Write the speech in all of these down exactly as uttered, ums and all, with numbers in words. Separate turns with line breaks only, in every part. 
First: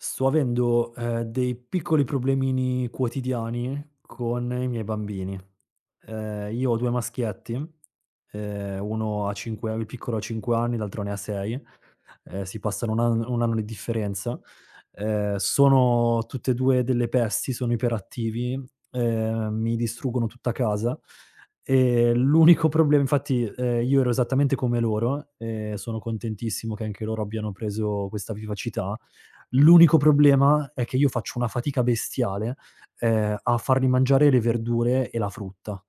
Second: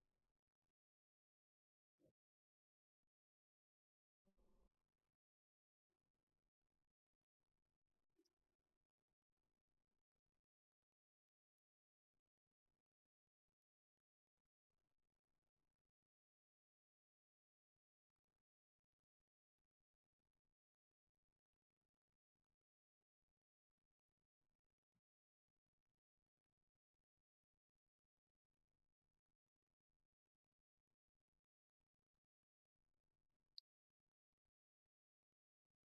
Sto avendo, ehm, dei piccoli problemini quotidiani con i miei bambini. Ehm, io ho due maschietti. ehm, uno ha cinque Il piccolo ha cinque anni, l'altro ne ha sei. Ehm, si passano uno ann un anno di differenza. Ehm, sono tutte e due delle pesti, sono iperattivi, ehm, mi distruggono tutta casa, e l'unico problema. Infatti, ehm, io ero esattamente come loro e sono contentissimo che anche loro abbiano preso questa vivacità. L'unico problema è che io faccio una fatica bestiale, ehm, a fargli mangiare le verdure e la frutta.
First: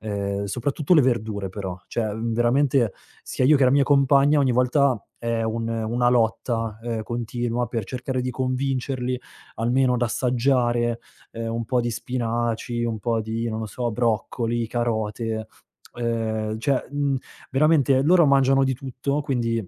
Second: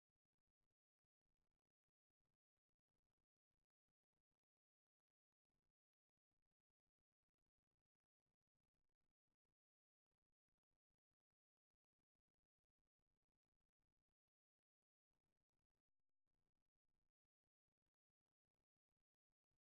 Ehm, soprattutto le verdure però, cioè, mhmm, veramente sia io che la mia compagna ogni volta è un una lotta, ehm, continua per cercare di convincerli almeno ad assaggiare, ehm, un po' di spinaci, un po' di, non lo so, broccoli, carote, ehm, cioè, mhmm, veramente loro mangiano di tutto, quindi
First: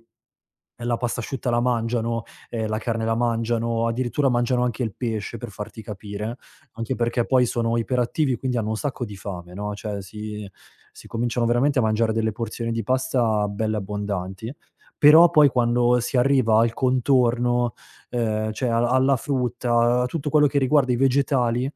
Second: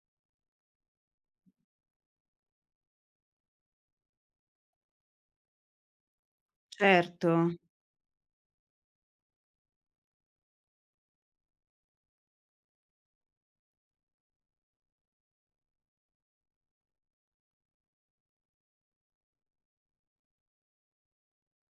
la pasta asciutta la mangiano, ehm, la carne la mangiano, addirittura mangiano anche il pesce per farti capire. Anche perché
Certo,
poi sono iperattivi, quindi hanno un sacco di fame, no, cioè si si cominciano veramente a mangiare delle porzioni di pasta belle abbondanti, però poi quando si arriva al contorno, ehm, cioè a alla frutta, a tutto quello che riguarda i vegetali,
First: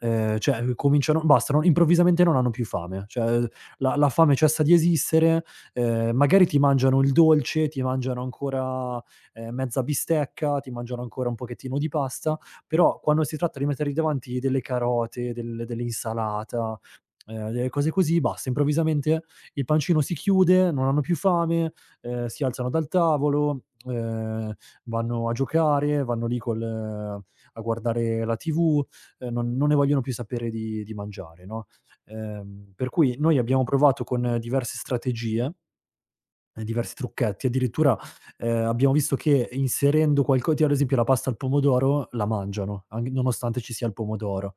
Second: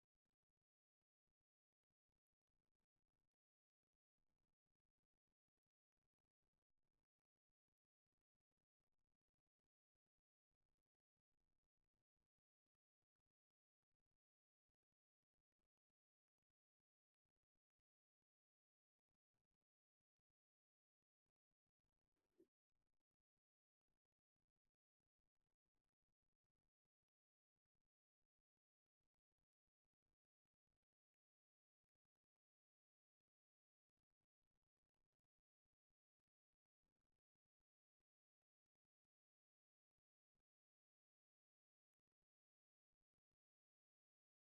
ehm, cioè eh, cominciano basta, non improvvisamente non hanno più fame, cioè eh, la la fame cessa di esistere. Ehm, magari ti mangiano il dolce, ti mangiano ancora, ehm, mezza bistecca, ti mangiano ancora un pochettino di pasta, però quando si tratta di mettergli davanti delle carote, del dell'insalata, ehm, delle cose così, basta, improvvisamente il pancino si chiude, non hanno più fame, ehm, si alzano dal tavolo, ehm, vanno a giocare, vanno lì col eh, a guardare la tivù. ehm, non non ne vogliono più sapere di di mangiare, no. Ehm, per cui noi abbiamo provato con eh, diverse strategie. Ehm, diversi trucchetti. Addirittura, ehm, abbiamo visto che inserendo qualco tipo ad esempio la pasta al pomodoro la mangiano, anche nonostante ci sia il pomodoro.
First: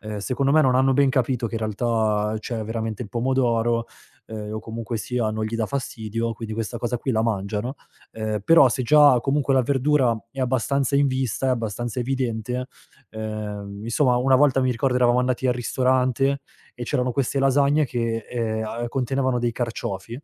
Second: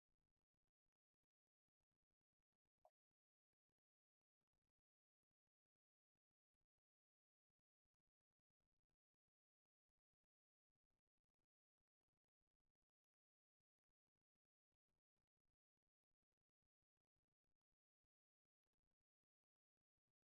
Ehm, secondo me non hanno ben capito che in realtà c'è veramente il pomodoro, ehm, o comunque sia non gli dà fastidio, quindi questa cosa qui la mangiano. Ehm, però se già comunque la verdura è abbastanza in vista, è abbastanza evidente, ehm, insomma una volta mi ricordo eravamo andati al ristorante e c'erano queste lasagne che, ehm, a contenevano dei carciofi.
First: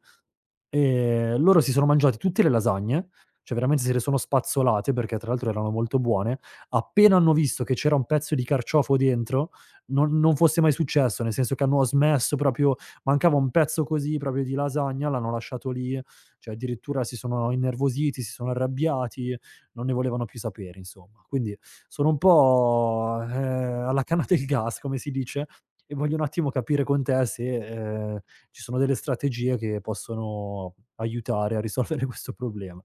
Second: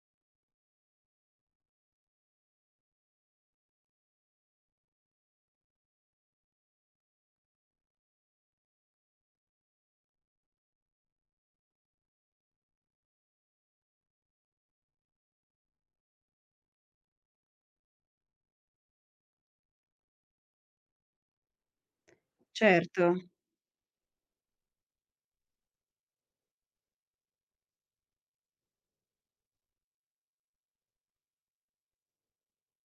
Ehm, loro si sono mangiati tutte le lasagne, cioè veramente se le sono spazzolate, perché tra l'altro erano molto buone. Appena hanno visto che c'era un pezzo di carciofo dentro, non non fosse mai successo, nel senso che hanno smesso proprio, mancava un pezzo così proprio di lasagna, l'hanno lasciato lì, cioè addirittura si sono innervositi, si sono arrabbiati, non ne volevano più sapere insomma. Quindi sono un
certo.
po', ehm, alla canna del gas, come si dice, e voglio un attimo capire con te se, ehm, ci sono delle strategie che possono aiutare a risolvere questo problema.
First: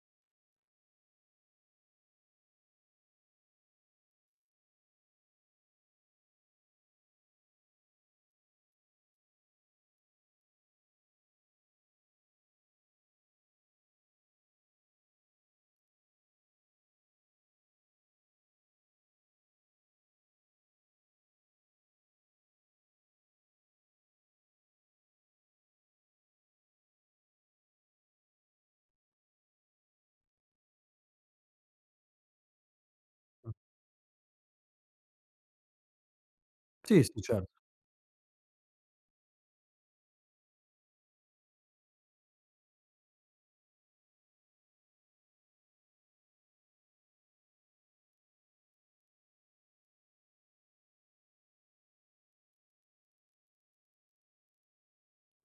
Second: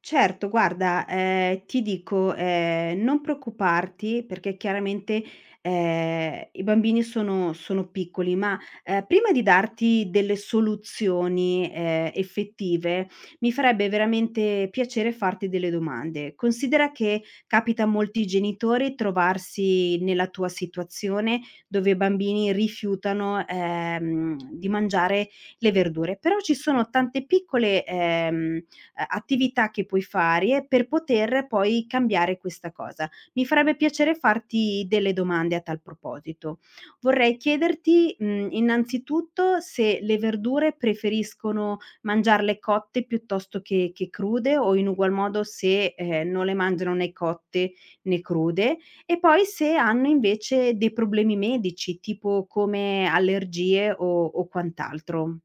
Certo, guarda, ehm, ti dico, ehm, non preoccuparti perché chiaramente, ehm, i bambini sono sono piccoli, ma, ehm, prima di darti delle soluzioni, ehm, effettive, mi farebbe veramente piacere farti delle domande. Considera che capita a molti genitori trovarsi nella tua situazione, dove i bambini rifiutano, ehm, di mangiare le verdure, però ci sono tante piccole, ehm ehm, attività che puoi fare per poter poi cambiare questa cosa. Mi farebbe piacere farti delle domande a tal proposito.
Sì, sì,
Vorrei
cer
chiederti, mhmm, innanzitutto se le verdure preferiscono mangiarle cotte piuttosto che che crude o in ugual modo se, ehm, non le mangiano né cotte né crude, e poi se hanno invece dei problemi medici tipo come allergie o o quant'altro.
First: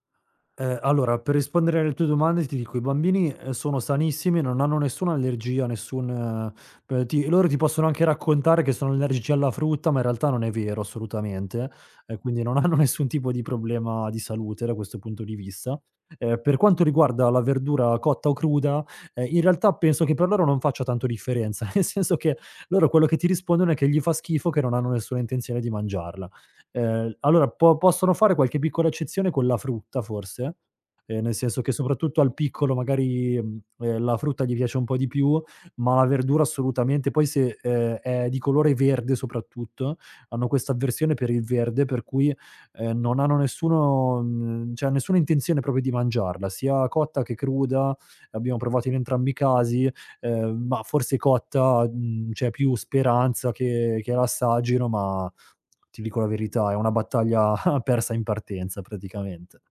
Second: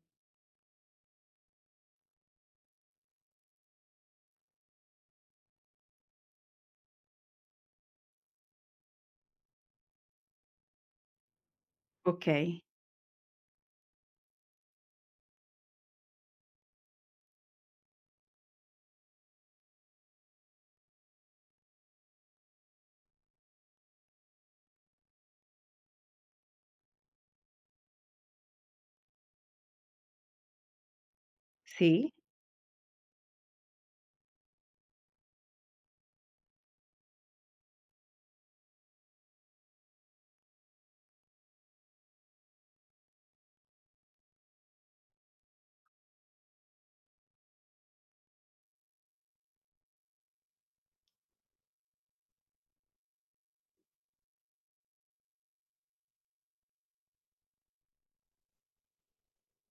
Ehm, allora, per rispondere alle tue domande ti dico i bambini, ehm, sono sanissimi, non hanno nessuna allergia, nessun p ti loro ti possono anche raccontare che sono allergici alla frutta, ma in realtà non è vero assolutamente, e quindi non
Okay,
hanno nessun tipo di problema di salute da questo punto di vista. Ehm, per quanto riguarda la verdura cotta o cruda, ehm, in realtà penso che per loro non faccia tanto differenza, nel senso che loro quello che ti rispondono è che gli fa schifo, che non hanno nessuna intenzione di mangiarla. Ehm, allora po possono fare qualche piccola eccezione con la frutta forse, ehm, nel senso che
sì.
soprattutto al piccolo magari, mhmm, ehm, la frutta gli piace un po' di più, ma la verdura assolutamente. Poi se, ehm, è di colore verde soprattutto, hanno questa avversione per il verde, per cui, ehm, non hanno nessuno mhmm, cioè nessuna intenzione proprio di mangiarla, sia cotta che cruda, l'abbiamo provato in entrambi i casi, ehm, ma forse cotta, mhmm, c'è più speranza che che la assaggino, ma ti dico la verità, è una battaglia persa in partenza praticamente.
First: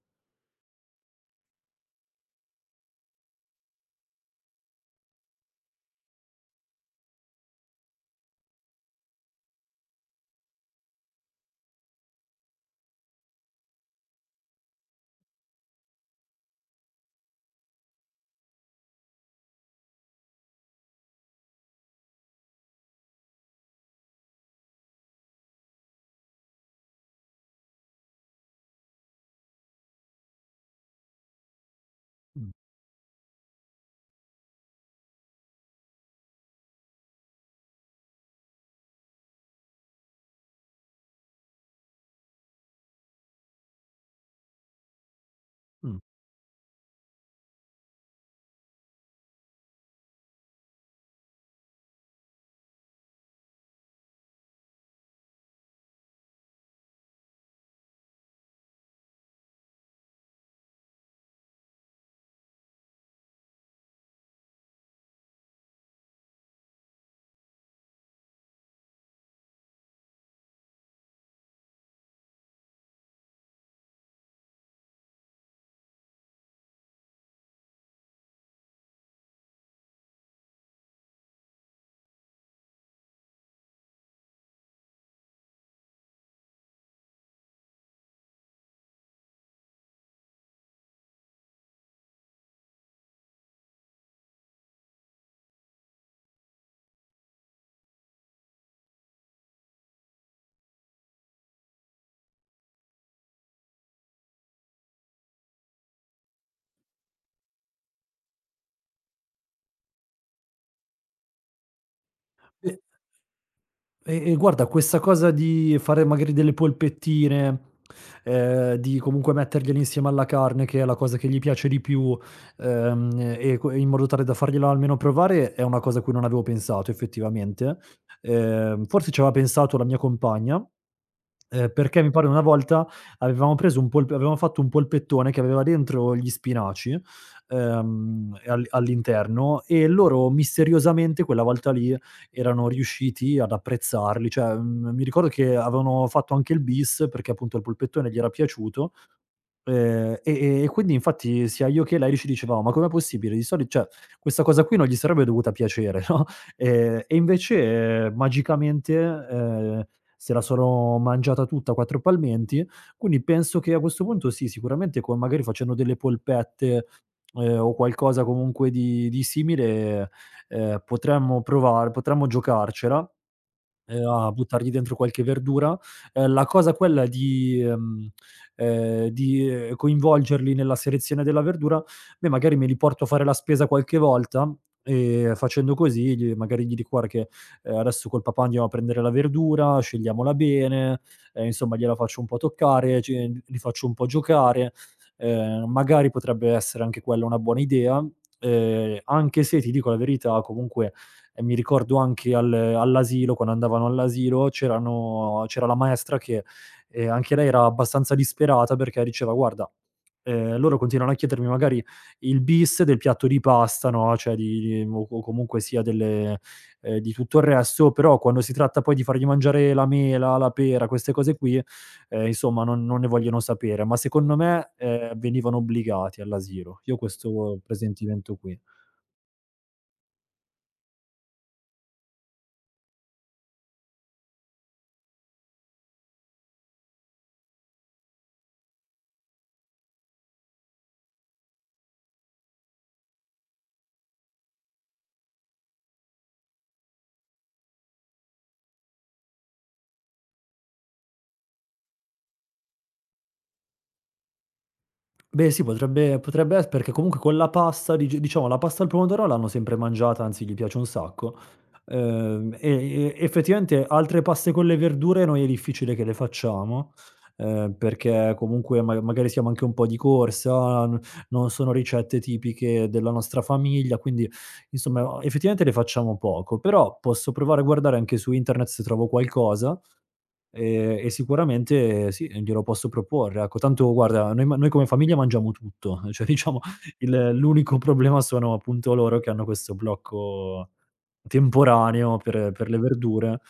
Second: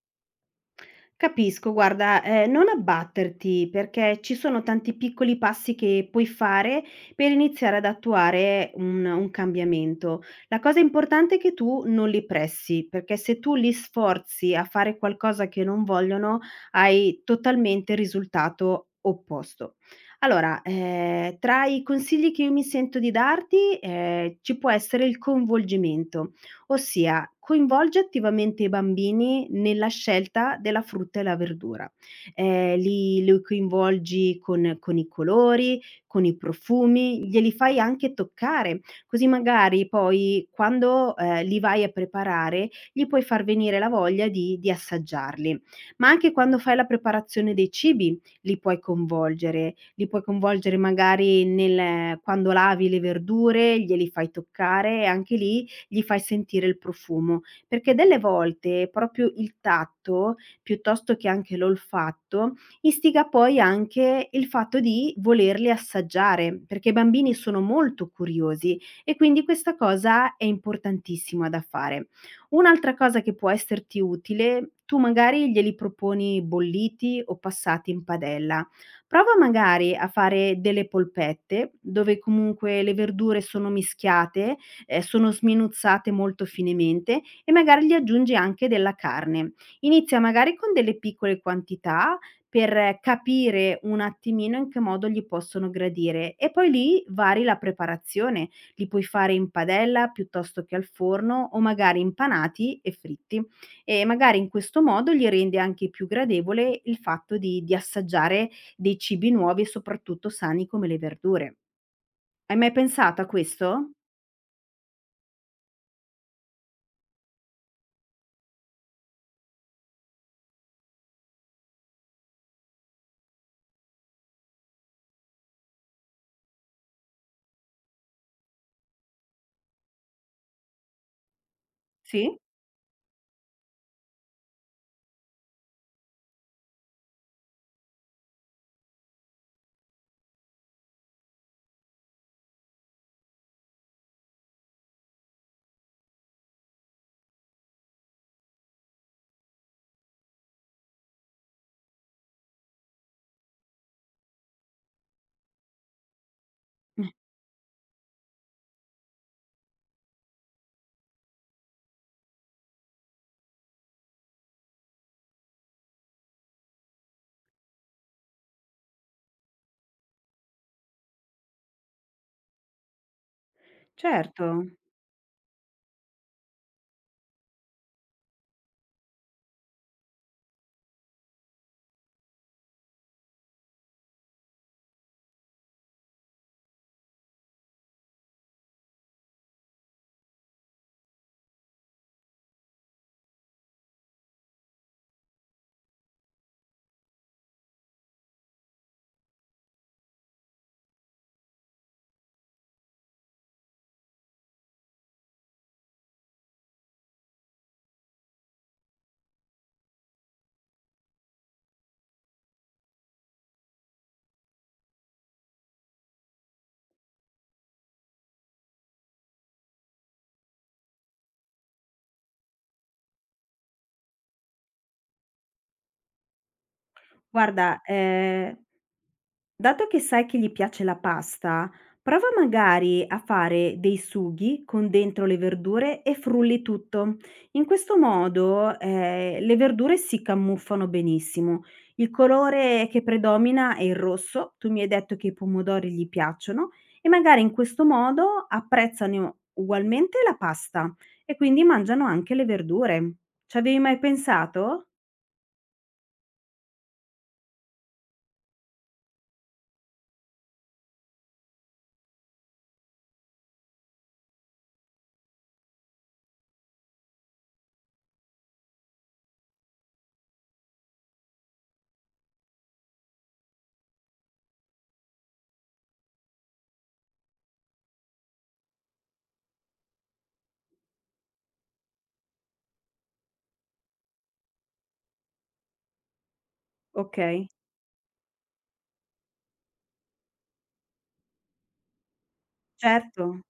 Capisco, guarda, ehm, non abbatterti perché ci sono tanti piccoli passi che puoi fare per iniziare ad attuare un un cambiamento. La cosa importante è che tu non li pressi, perché se tu li sforzi a fare qualcosa che non vogliono, hai totalmente il risultato opposto. Allora, ehm, tra i consigli che io mi sento di darti, ehm, ci può essere il coinvolgimento. Ossia, coinvolge attivamente i bambini nella scelta della frutta e la verdura.
Mh,
Ehm, li li coinvolgi con con i colori, con i profumi, glieli fai anche toccare, così magari poi quando, ehm, li vai a preparare, gli puoi far venire la voglia di di assaggiarli.
mh.
Ma anche quando fai la preparazione dei cibi li puoi coinvolgere, li puoi coinvolgere magari nel quando lavi le verdure, glieli fai toccare e anche lì gli fai sentire il profumo, perché delle volte proprio il tatto, piuttosto che anche l'olfatto, istiga poi anche il fatto di volerli assaggiare, perché i bambini sono molto curiosi e quindi questa cosa è importantissima da fare. Un'altra cosa che può esserti utile, tu magari glieli proponi bolliti o passati in padella. Prova magari a fare delle polpette, dove comunque le verdure sono mischiate ehm, sono sminuzzate molto finemente e magari gli aggiungi anche della carne. Inizia magari con delle piccole quantità per eh, capire un attimino in che modo gli possono gradire e poi lì vari la preparazione. Li puoi fare in padella piuttosto che al forno o magari impanati e fritti e magari in questo modo gli rende anche più gradevole il fatto di di assaggiare dei cibi nuovi e soprattutto sani come le verdure. Hai
Beh,
mai pensato a questo?
E e guarda, questa cosa di fare magari delle polpettine, ehm, di comunque mettergliele insieme alla carne, che è la cosa che gli piace di più, ehm, e co in modo tale da fargliela almeno provare, è una cosa a cui non avevo pensato effettivamente. Ehm, forse ci aveva pensato la mia compagna, ehm, perché mi pare
Sì?
una volta avevamo preso un polp avevamo fatto un polpettone che aveva dentro gli spinaci, ehm, e all all'interno, e loro misteriosamente quella volta lì erano riusciti ad apprezzarli. Cioè, mhmm, mi ricordo che avevano fatto anche il bis perché appunto il polpettone gli era piaciuto. Ehm, e e e quindi infatti sia io che lei ci dicevamo: "Ma com'è possibile? Di soli cioè, questa cosa qui non gli sarebbe dovuta piacere, no?" Ehm, e invece ehm, magicamente, ehm, se la sono mangiata tutta a quattro palmenti, quindi penso che a questo punto sì, sicuramente con magari facendo delle polpette, ehm, o qualcosa comunque di di simile, ehm, potremmo provar potremmo giocarcela. Ehm, a
Certo.
buttargli dentro qualche verdura. Ehm, la cosa quella di ehm, ehm, di, ehm, coinvolgerli nella selezione della verdura, beh, magari me li porto a fare la spesa qualche volta e facendo così gli magari gli dico: "Guarda che, ehm, adesso col papà andiamo a prendere la verdura, scegliamola bene". Ehm, insomma gliela faccio un po' toccare, ci li faccio un po' giocare. Ehm, magari potrebbe essere anche quella una buona idea, ehm, anche se ti dico la verità comunque, e mi ricordo anche al all'asilo, quando andavano all'asilo c'erano c'era la maestra che, ehm, anche lei era abbastanza disperata perché diceva: "Guarda, ehm, loro continuano a chiedermi magari il bis del piatto di pasta, no, cioè di o o comunque sia delle, ehm, di tutto il resto, però quando si tratta poi di fargli mangiare la mela, la pera, queste cose qui, ehm, insomma non non ne vogliono sapere". Ma secondo me, ehm, venivano obbligati all'asilo. Io ho questo
Guarda,
presentimento
ehm,
qui.
dato che sai che gli piace la pasta, prova magari a fare dei sughi con dentro le verdure e frulli tutto. In questo modo, ehm, le verdure si camuffano benissimo. Il colore che predomina è il rosso, tu mi hai detto che i pomodori gli piacciono e magari in questo modo apprezzano ugualmente la pasta e quindi mangiano anche le verdure. Ci avevi mai pensato?
Beh sì, potrebbe potrebbe es perché comunque con la pasta, dic diciamo la pasta al pomodoro l'hanno sempre mangiata, anzi gli piace un sacco, ehm, e e effettivamente altre paste con le verdure noi è difficile che le facciamo, ehm, perché comunque ma magari siamo anche un po' di corsa, n non sono ricette tipiche della nostra famiglia, quindi insomma effettivamente le facciamo poco, però posso provare a guardare anche su internet se trovo qualcosa. Ehm, e sicuramente sì, glielo posso proporre, ecco. Tanto guarda, noi ma noi come famiglia mangiamo tutto, cioè diciamo il
Okay,
l'unico problema sono appunto loro che hanno questo blocco temporaneo per per le verdure,
certo.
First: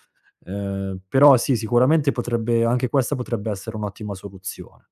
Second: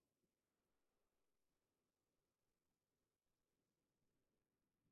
ehm, però sì, sicuramente potrebbe anche questa potrebbe essere un'ottima soluzione.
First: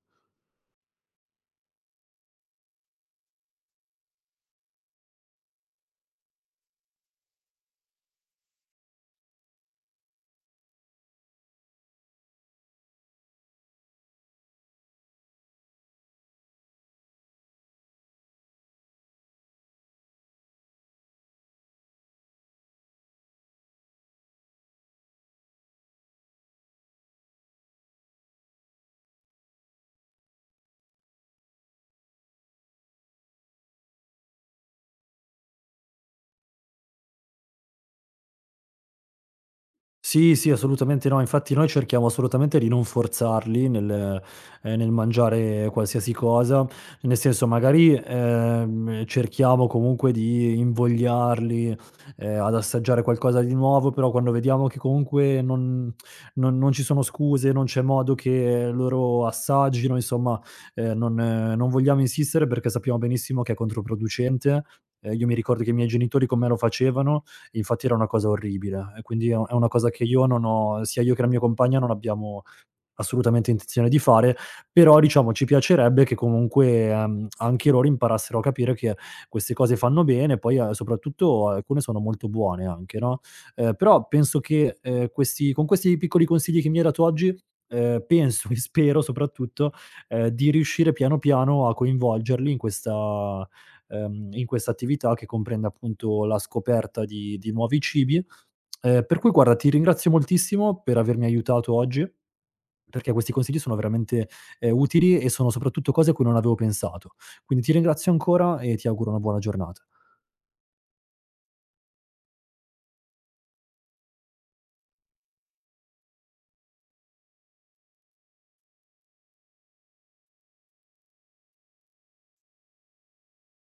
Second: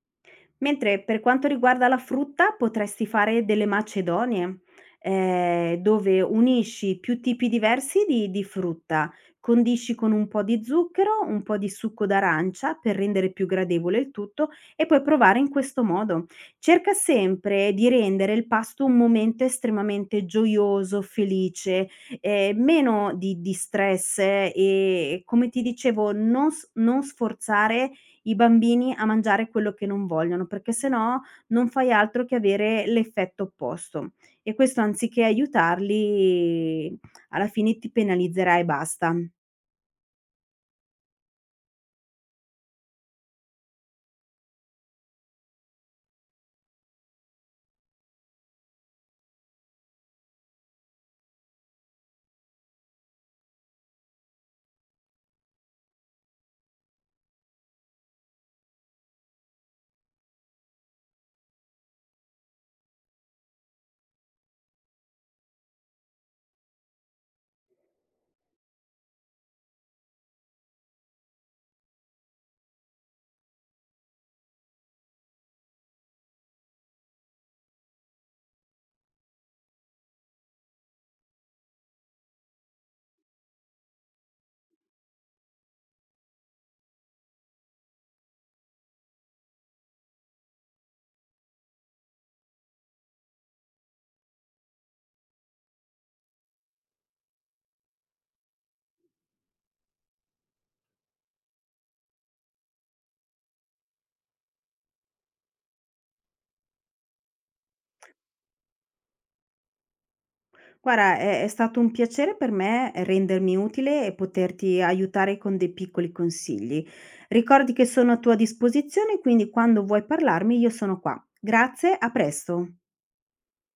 Mentre per quanto riguarda la frutta potresti fare delle macedonie, ehm, dove unisci più tipi diversi di di frutta, condisci con un po' di zucchero, un po' di succo d'arancia per rendere più gradevole il tutto e puoi provare in questo modo. Cerca sempre di rendere il pasto un momento estremamente gioioso, felice, ehm, meno di di stress eh, e, come ti dicevo, non s non sforzare i bambini a mangiare quello che non vogliono, perché se no non fai altro che avere l'effetto opposto. E questo anziché aiutarli alla fine ti penalizzerà e basta.
Sì, sì, assolutamente no. Infatti noi cerchiamo assolutamente di non forzarli nel ehm, nel mangiare qualsiasi cosa, nel senso magari, ehm, cerchiamo comunque di invogliarli, ehm, ad assaggiare qualcosa di nuovo, però quando vediamo che comunque non non non ci sono scuse, non c'è modo che loro assaggino, insomma, ehm, non eh, non vogliamo insistere perché sappiamo benissimo che è controproducente. Ehm, io mi ricordo che i miei genitori con me lo facevano. Infatti era una cosa orribile e quindi è è una cosa che io non ho sia io che la mia compagna non abbiamo assolutamente intenzione di fare, però diciamo ci piacerebbe che comunque, ehm, anche loro imparassero a capire che queste cose fanno bene, poi, ehm, soprattutto alcune sono molto buone anche, no, ehm, però penso che, ehm, questi con questi piccoli consigli che mi hai dato oggi, ehm, penso e spero soprattutto, ehm, di riuscire piano piano a coinvolgerli in questa, ehm, in questa attività che comprende appunto la scoperta di di nuovi cibi, ehm, per cui guarda ti ringrazio moltissimo per avermi aiutato oggi. Perché questi consigli sono veramente, ehm, utili e sono soprattutto cose a cui non avevo pensato. Quindi ti ringrazio ancora e ti auguro una buona giornata.
Guarda, è è stato un piacere per me rendermi utile e poterti aiutare con dei piccoli consigli. Ricordi che sono a tua disposizione, quindi quando vuoi parlarmi io sono qua. Grazie, a presto.